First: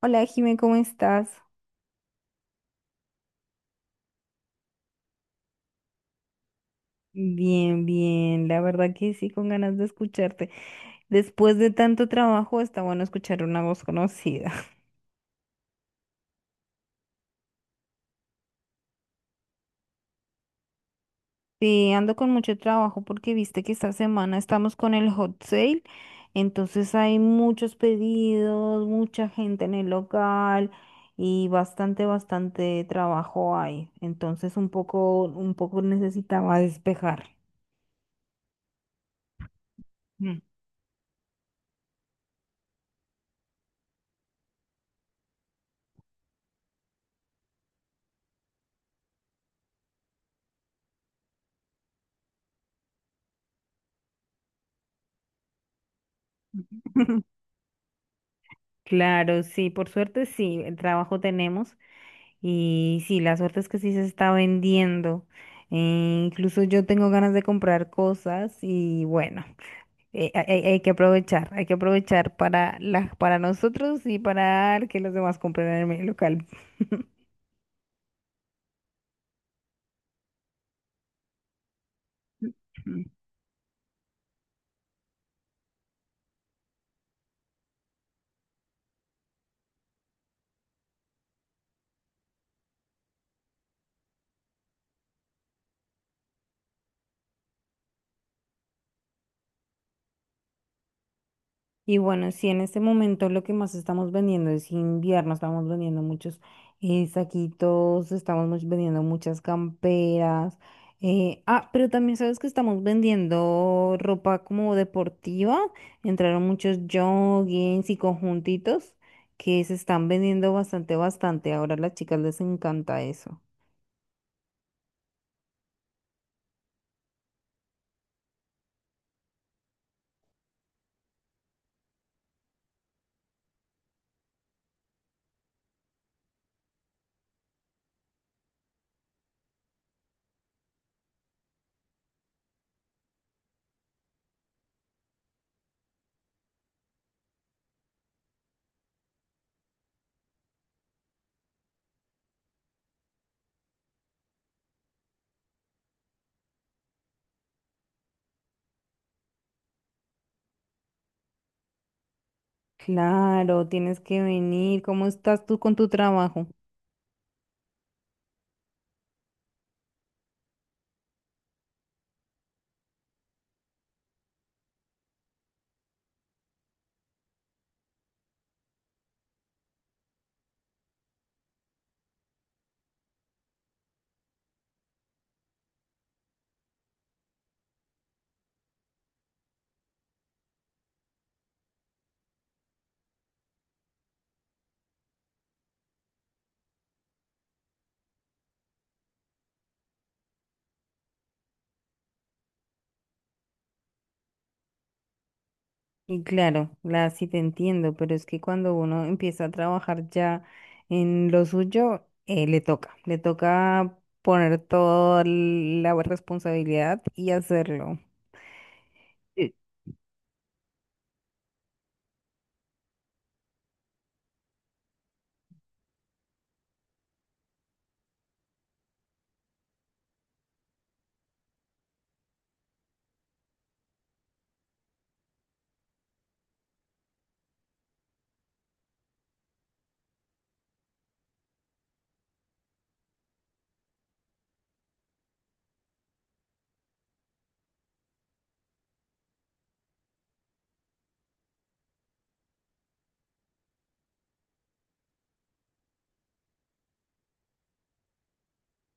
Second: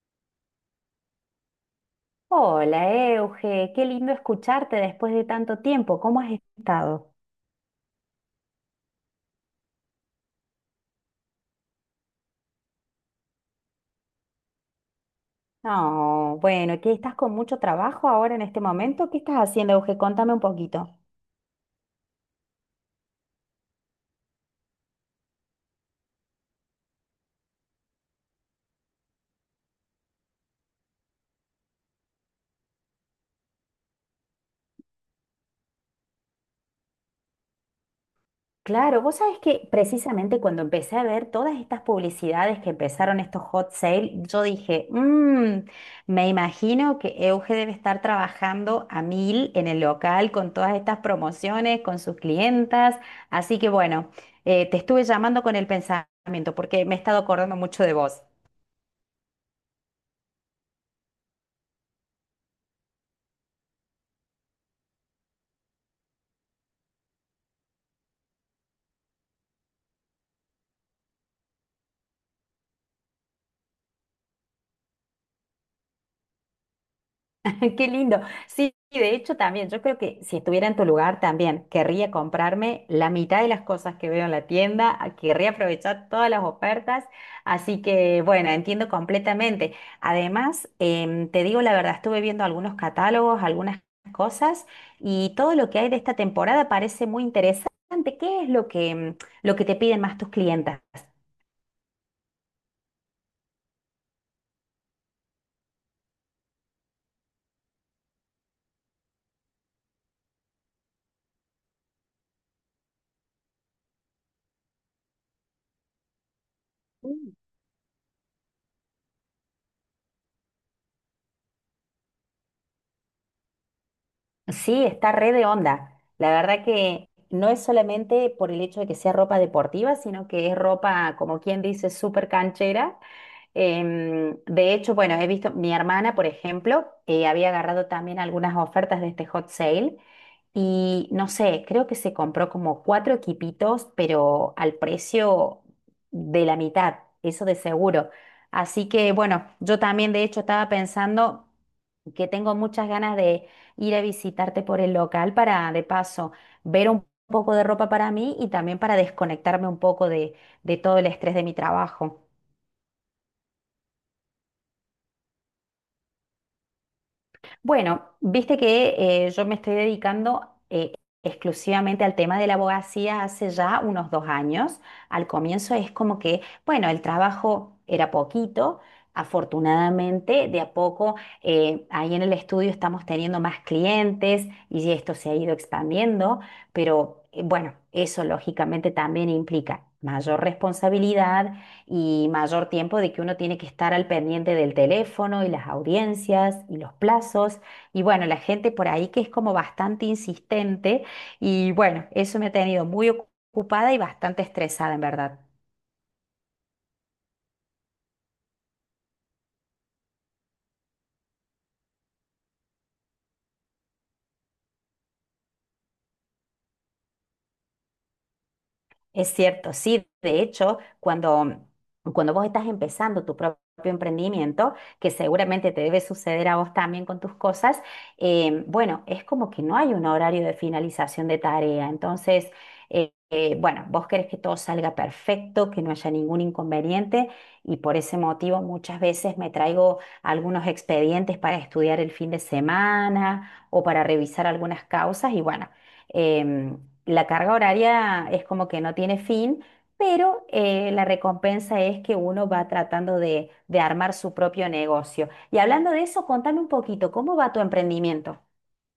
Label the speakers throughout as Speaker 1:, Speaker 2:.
Speaker 1: Hola, Jimé, ¿cómo estás?
Speaker 2: Hola, Euge, qué lindo escucharte después de tanto tiempo. ¿Cómo has estado?
Speaker 1: Bien, bien, la verdad que sí, con ganas de escucharte. Después de tanto trabajo, está bueno escuchar una voz conocida.
Speaker 2: No, bueno, ¿qué estás con mucho trabajo ahora en este momento? ¿Qué estás haciendo, Euge? Contame un poquito.
Speaker 1: Sí, ando con mucho trabajo porque viste que esta semana estamos con el hot sale, entonces hay muchos pedidos, mucha gente en el local y bastante, bastante trabajo hay. Entonces un poco necesitaba despejar.
Speaker 2: Claro, vos sabés que precisamente
Speaker 1: Mm.
Speaker 2: cuando empecé a ver todas estas publicidades que empezaron estos hot sale, yo dije, "Me imagino que Euge debe estar trabajando a mil en el local con todas estas promociones, con sus clientas." Así que bueno, te estuve llamando con el pensamiento porque me he estado acordando mucho de vos.
Speaker 1: Claro, sí, por suerte sí, el trabajo tenemos. Y sí, la suerte es que sí se está vendiendo. Incluso yo tengo ganas de comprar cosas y bueno, hay que aprovechar, hay que aprovechar para, para nosotros y para que los demás compren en mi local.
Speaker 2: Qué lindo. Sí, de hecho también, yo creo que si estuviera en tu lugar también, querría comprarme la mitad de las cosas que veo en la tienda, querría aprovechar todas las ofertas, así que bueno, entiendo completamente. Además, te digo la verdad, estuve viendo algunos catálogos, algunas cosas y todo lo que hay de esta temporada parece muy interesante. ¿Qué es lo que te piden más tus clientas?
Speaker 1: Y bueno, sí, en este momento lo que más estamos vendiendo es invierno, estamos vendiendo muchos saquitos, vendiendo muchas camperas. Pero también sabes que estamos vendiendo ropa como deportiva. Entraron muchos joggings y conjuntitos que se están vendiendo bastante, bastante. Ahora a las chicas les encanta eso.
Speaker 2: Sí, está re de onda. La verdad que no es solamente por el hecho de que sea ropa deportiva, sino que es ropa, como quien dice, súper canchera. De hecho, bueno, he visto mi hermana, por ejemplo, había agarrado también algunas ofertas de este hot sale y no sé, creo que se compró como cuatro equipitos, pero al precio de la mitad, eso de seguro. Así que bueno, yo también de hecho estaba pensando que tengo muchas ganas de ir a visitarte por el local para de paso ver un poco de ropa para mí y también para desconectarme un poco de todo el estrés de mi trabajo.
Speaker 1: Claro, tienes que venir. ¿Cómo estás tú con tu trabajo?
Speaker 2: Bueno, viste que yo me estoy dedicando exclusivamente al tema de la abogacía hace ya unos 2 años. Al comienzo es como que, bueno, el trabajo era poquito. Afortunadamente, de a poco, ahí en el estudio estamos teniendo más clientes y esto se ha ido expandiendo, pero bueno, eso lógicamente también implica mayor responsabilidad y mayor tiempo de que uno tiene que estar al pendiente del teléfono y las audiencias y los plazos. Y bueno, la gente por ahí que es como bastante insistente y bueno, eso me ha tenido muy ocupada y bastante estresada en verdad.
Speaker 1: Y claro, la, sí te entiendo, pero es que cuando uno empieza a trabajar ya en lo suyo, le toca poner toda la responsabilidad y hacerlo.
Speaker 2: Es cierto, sí. De hecho, cuando vos estás empezando tu propio emprendimiento, que seguramente te debe suceder a vos también con tus cosas, bueno, es como que no hay un horario de finalización de tarea. Entonces, bueno, vos querés que todo salga perfecto, que no haya ningún inconveniente y por ese motivo muchas veces me traigo algunos expedientes para estudiar el fin de semana o para revisar algunas causas y bueno. em, la carga horaria es como que no tiene fin, pero la recompensa es que uno va tratando de armar su propio negocio. Y hablando de eso, contame un poquito, ¿cómo va tu emprendimiento?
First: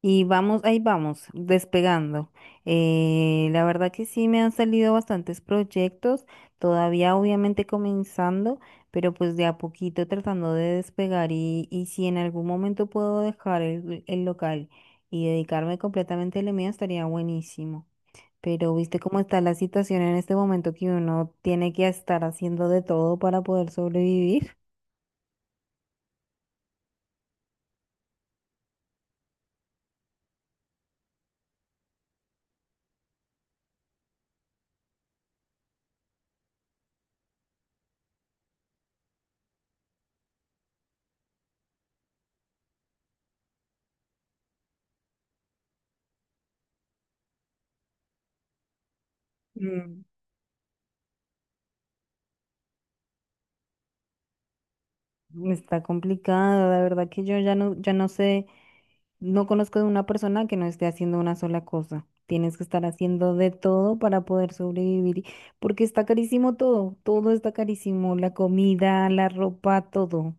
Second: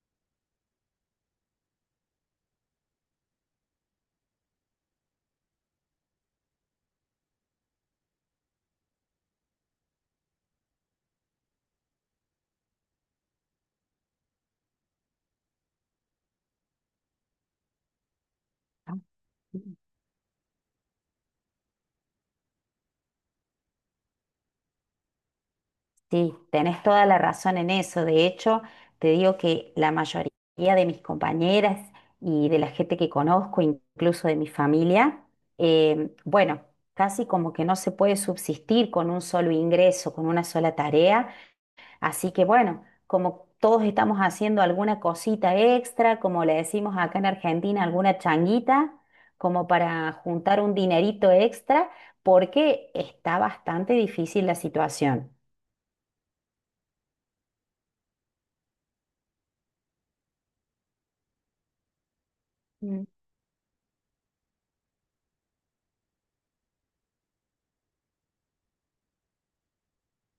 Speaker 1: Y vamos, ahí vamos, despegando. La verdad que sí me han salido bastantes proyectos, todavía obviamente comenzando, pero pues de a poquito tratando de despegar y si en algún momento puedo dejar el local y dedicarme completamente a lo mío, estaría buenísimo. Pero
Speaker 2: Ah,
Speaker 1: viste cómo está la
Speaker 2: sí.
Speaker 1: situación en este momento que uno tiene que estar haciendo de todo para poder sobrevivir.
Speaker 2: Sí, tenés toda la razón en eso. De hecho, te digo que la mayoría de mis compañeras y de la gente que conozco, incluso de mi familia, bueno, casi como que no se puede subsistir con un solo ingreso, con una sola tarea. Así que bueno, como todos estamos haciendo alguna cosita extra, como le decimos acá en Argentina, alguna changuita, como
Speaker 1: Mm.
Speaker 2: para juntar un dinerito extra, porque está bastante difícil la situación.
Speaker 1: Está complicado, la verdad que yo ya no, ya no sé, no conozco de una persona que no esté haciendo una sola cosa. Tienes que estar
Speaker 2: Mm.
Speaker 1: haciendo de todo para poder sobrevivir, y- porque está carísimo todo, todo está carísimo, la comida, la ropa, todo.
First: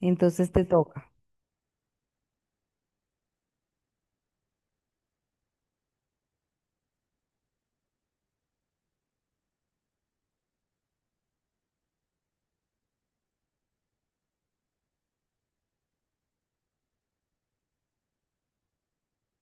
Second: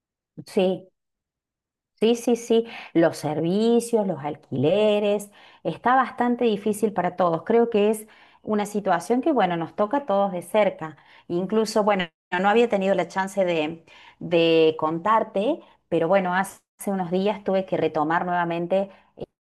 Speaker 1: Entonces te
Speaker 2: Sí,
Speaker 1: toca.
Speaker 2: sí, sí, sí, los servicios, los alquileres, está bastante difícil para todos. Creo que es una situación que, bueno, nos toca a todos de cerca. Incluso, bueno, no había tenido la chance de contarte, pero bueno, hace unos días tuve que retomar nuevamente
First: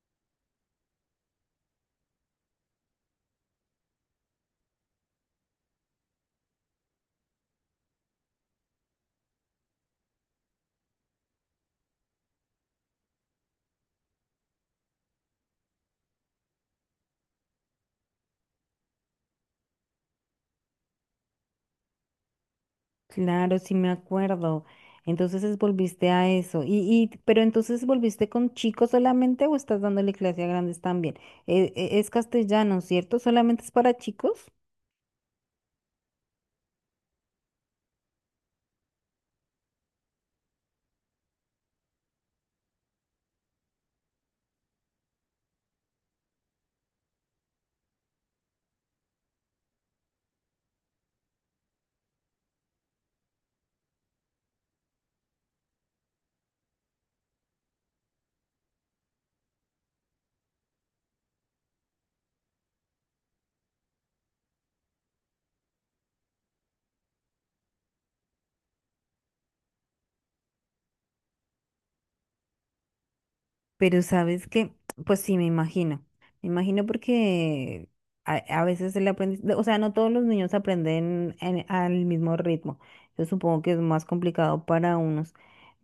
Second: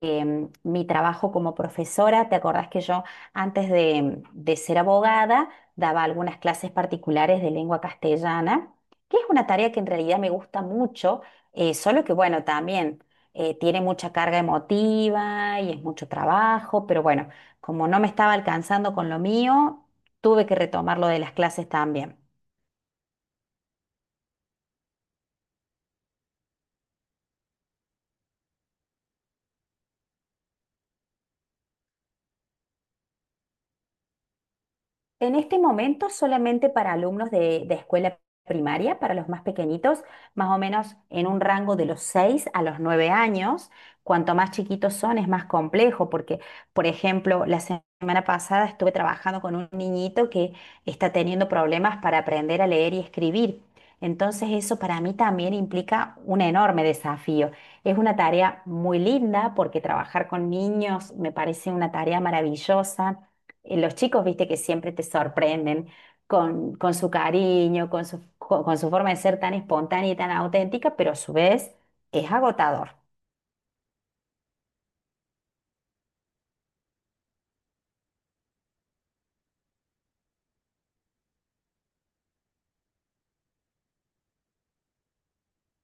Speaker 2: mi trabajo como profesora. ¿Te acordás que yo antes de ser abogada daba algunas clases particulares de lengua castellana, que es una tarea que en realidad me gusta mucho, solo que bueno, también tiene mucha carga emotiva y es mucho trabajo, pero bueno, como no me estaba alcanzando con lo mío, tuve que retomar lo de las clases también?
Speaker 1: Claro, sí me acuerdo. Entonces volviste a eso. Y, pero entonces ¿volviste con chicos solamente o estás dándole clase a grandes también? Es castellano, ¿cierto? ¿Solamente es para chicos?
Speaker 2: En este momento, solamente para alumnos de escuela primaria, para los más pequeñitos, más o menos en un rango de los 6 a los 9 años. Cuanto más chiquitos son, es más complejo, porque, por ejemplo, la semana pasada estuve trabajando con un niñito que está teniendo problemas para aprender a leer y escribir. Entonces, eso para mí también implica un enorme desafío. Es una tarea muy linda porque trabajar con niños me parece una tarea maravillosa. Eh, los chicos, viste, que siempre te sorprenden con su cariño, con su forma de ser tan espontánea y tan auténtica, pero a su vez es agotador.
Speaker 1: Pero sabes que, pues sí, me imagino. Me imagino porque a veces el aprendizaje, o sea, no todos los niños aprenden al mismo ritmo. Yo supongo que es más complicado para unos.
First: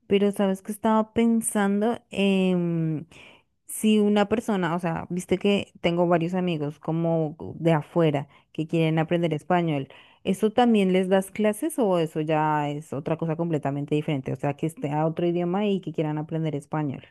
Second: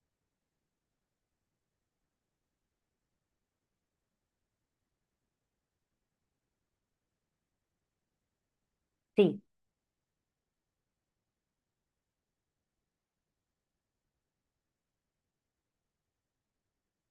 Speaker 1: Pero sabes que estaba pensando en si una persona, o sea, viste que tengo varios amigos como de afuera que quieren aprender
Speaker 2: Sí.
Speaker 1: español. ¿Eso también les das clases o eso ya es otra cosa completamente diferente? O sea, que esté a otro idioma y que quieran aprender español.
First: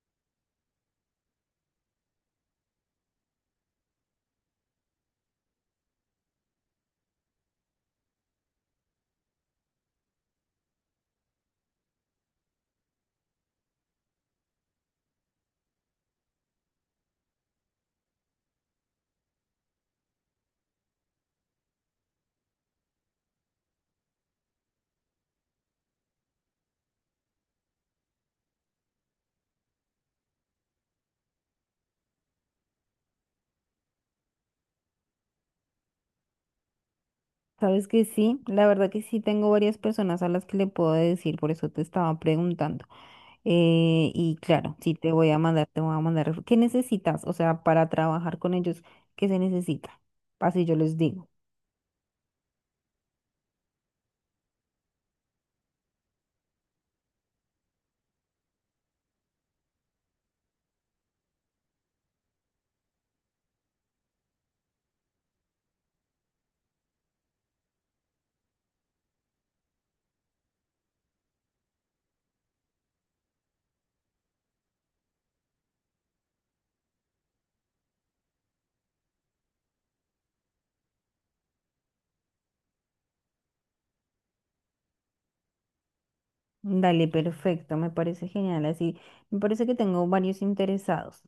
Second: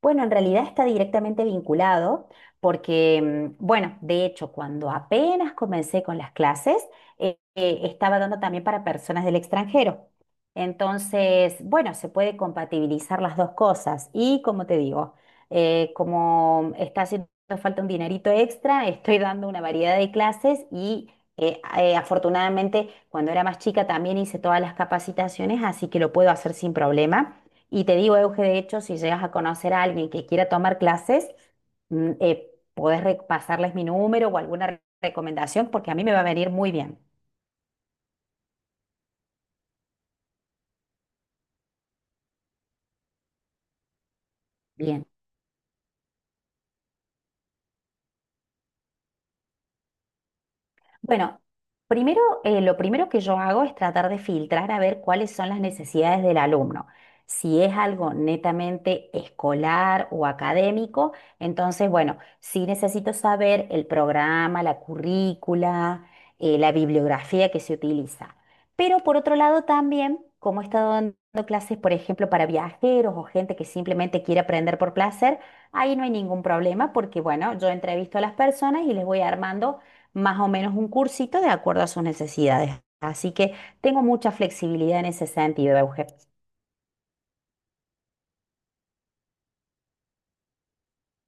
Speaker 2: Bueno, en realidad está directamente vinculado porque, bueno, de hecho, cuando apenas comencé con las clases, estaba dando también para personas del extranjero. Entonces, bueno, se puede compatibilizar las dos cosas. Y como te digo, como está haciendo falta un dinerito extra, estoy dando una variedad de clases y afortunadamente cuando era más chica también hice todas las capacitaciones, así que lo puedo hacer sin problema. Y te digo, Euge, de hecho, si llegas a conocer a alguien que quiera tomar clases, podés pasarles mi número o alguna recomendación porque a mí me va a venir muy bien.
Speaker 1: Sabes que sí, la verdad que sí tengo varias personas a las que le puedo decir, por eso te estaba preguntando. Y claro, sí
Speaker 2: Bien.
Speaker 1: te voy a mandar, te voy a mandar. ¿Qué necesitas? O sea, para trabajar con ellos, ¿qué se necesita? Así yo les digo.
Speaker 2: Bueno, primero, lo primero que yo hago es tratar de filtrar a ver cuáles son las necesidades del alumno. Si es algo netamente escolar o académico, entonces, bueno, sí necesito saber el programa, la currícula, la bibliografía que se utiliza. Pero por otro lado también, como he estado dando clases, por ejemplo, para viajeros o gente que simplemente quiere aprender por placer, ahí no hay ningún problema porque, bueno, yo entrevisto a las personas y les voy armando más o menos un cursito de acuerdo a sus necesidades. Así que tengo mucha flexibilidad en ese sentido, Euge.
Speaker 1: Dale, perfecto, me parece genial. Así, me parece que tengo varios interesados.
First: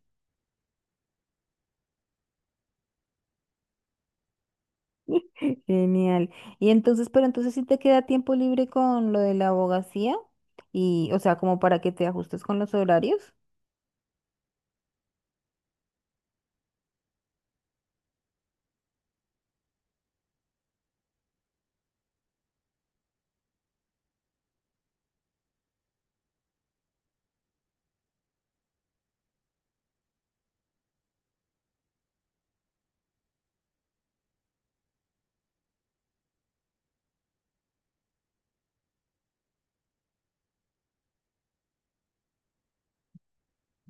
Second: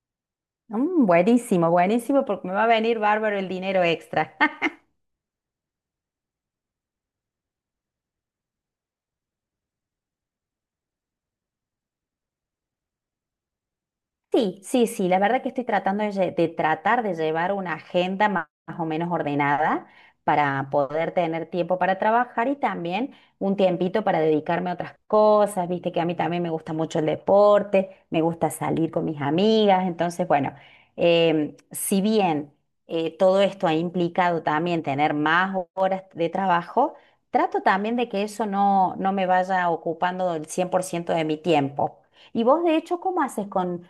Speaker 2: Mm, buenísimo, buenísimo, porque me va a venir bárbaro el dinero extra.
Speaker 1: Genial. Y entonces, pero entonces sí te queda tiempo libre con lo de la abogacía y, o sea, como para que te ajustes con los horarios.
Speaker 2: Sí, sí, sí, la verdad que estoy tratando de tratar de llevar una agenda más, o menos ordenada para poder tener tiempo para trabajar y también un tiempito para dedicarme a otras cosas, viste que a mí también me gusta mucho el deporte, me gusta salir con mis amigas, entonces bueno, si bien todo esto ha implicado también tener más horas de trabajo, trato también de que eso no me vaya ocupando el 100% de mi tiempo. Y vos, de hecho. ¿cómo haces con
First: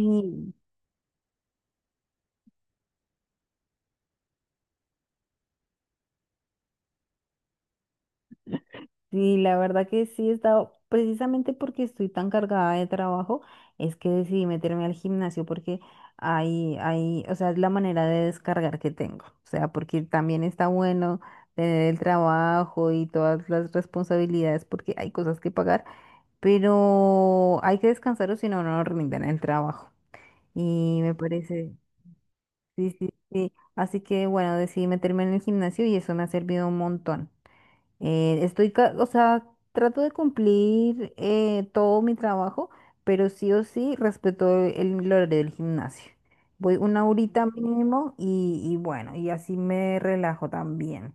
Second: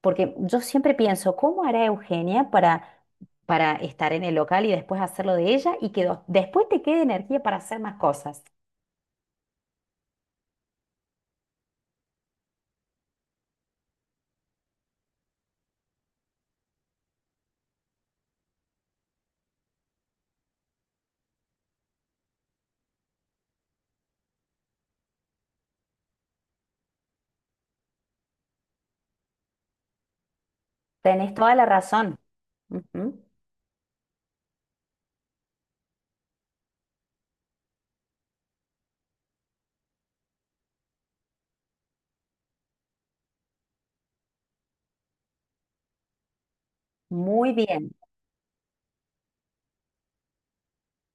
Speaker 2: porque yo siempre pienso, ¿cómo hará Eugenia para estar en el local y después hacerlo de ella y que después te quede energía para hacer más cosas?
Speaker 1: sí, la verdad que sí he estado, precisamente porque estoy tan cargada de trabajo, es que decidí meterme al gimnasio porque ahí, ahí, o sea, es la manera de descargar que tengo. O sea, porque también está bueno tener el trabajo y todas las responsabilidades porque hay cosas que pagar, pero hay que descansar o si no, no rinden el trabajo. Y me
Speaker 2: Tenés toda la
Speaker 1: parece,
Speaker 2: razón.
Speaker 1: sí, sí,
Speaker 2: Ujú.
Speaker 1: sí. Así que bueno, decidí meterme en el gimnasio y eso me ha servido un montón. O sea, trato de cumplir todo mi trabajo, pero sí o sí respeto el horario del gimnasio. Voy una horita
Speaker 2: Muy bien.
Speaker 1: mínimo y bueno, y así me relajo también.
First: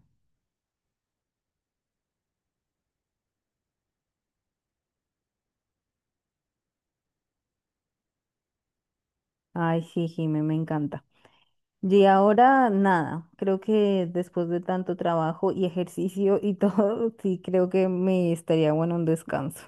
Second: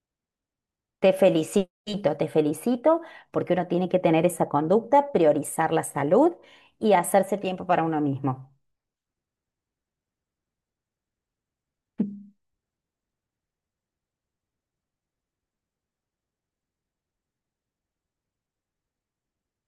Speaker 2: Te felicito, te felicito, porque uno tiene que tener esa conducta, priorizar la salud y hacerse tiempo para uno mismo.
Speaker 1: Ay, sí, Jimé, me encanta. Y ahora nada, creo que después de tanto trabajo y ejercicio y todo, sí creo que me estaría bueno un descanso.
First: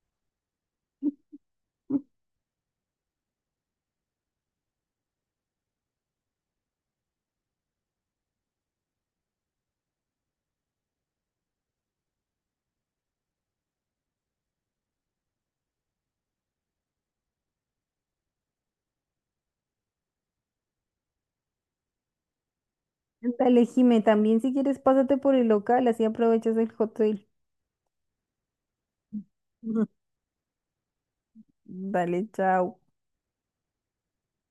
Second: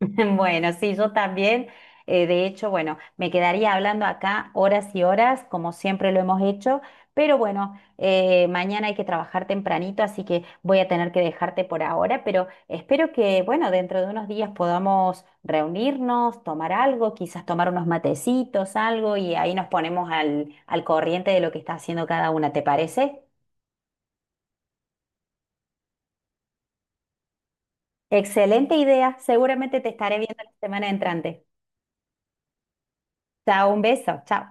Speaker 2: Bueno, sí, yo también. De hecho, bueno, me quedaría hablando acá horas y horas, como siempre lo hemos hecho, pero bueno, mañana hay que trabajar tempranito, así que voy a tener que dejarte por ahora, pero espero que, bueno, dentro de unos días podamos reunirnos, tomar algo, quizás tomar unos matecitos, algo, y ahí nos ponemos al corriente de lo que está haciendo cada una, ¿te parece?
Speaker 1: Dale, Jimé, también si quieres pásate por el local, así aprovechas el hotel.
Speaker 2: Excelente idea, seguramente te estaré viendo la semana entrante.
Speaker 1: Vale, chao.
Speaker 2: Chao, un beso, chao.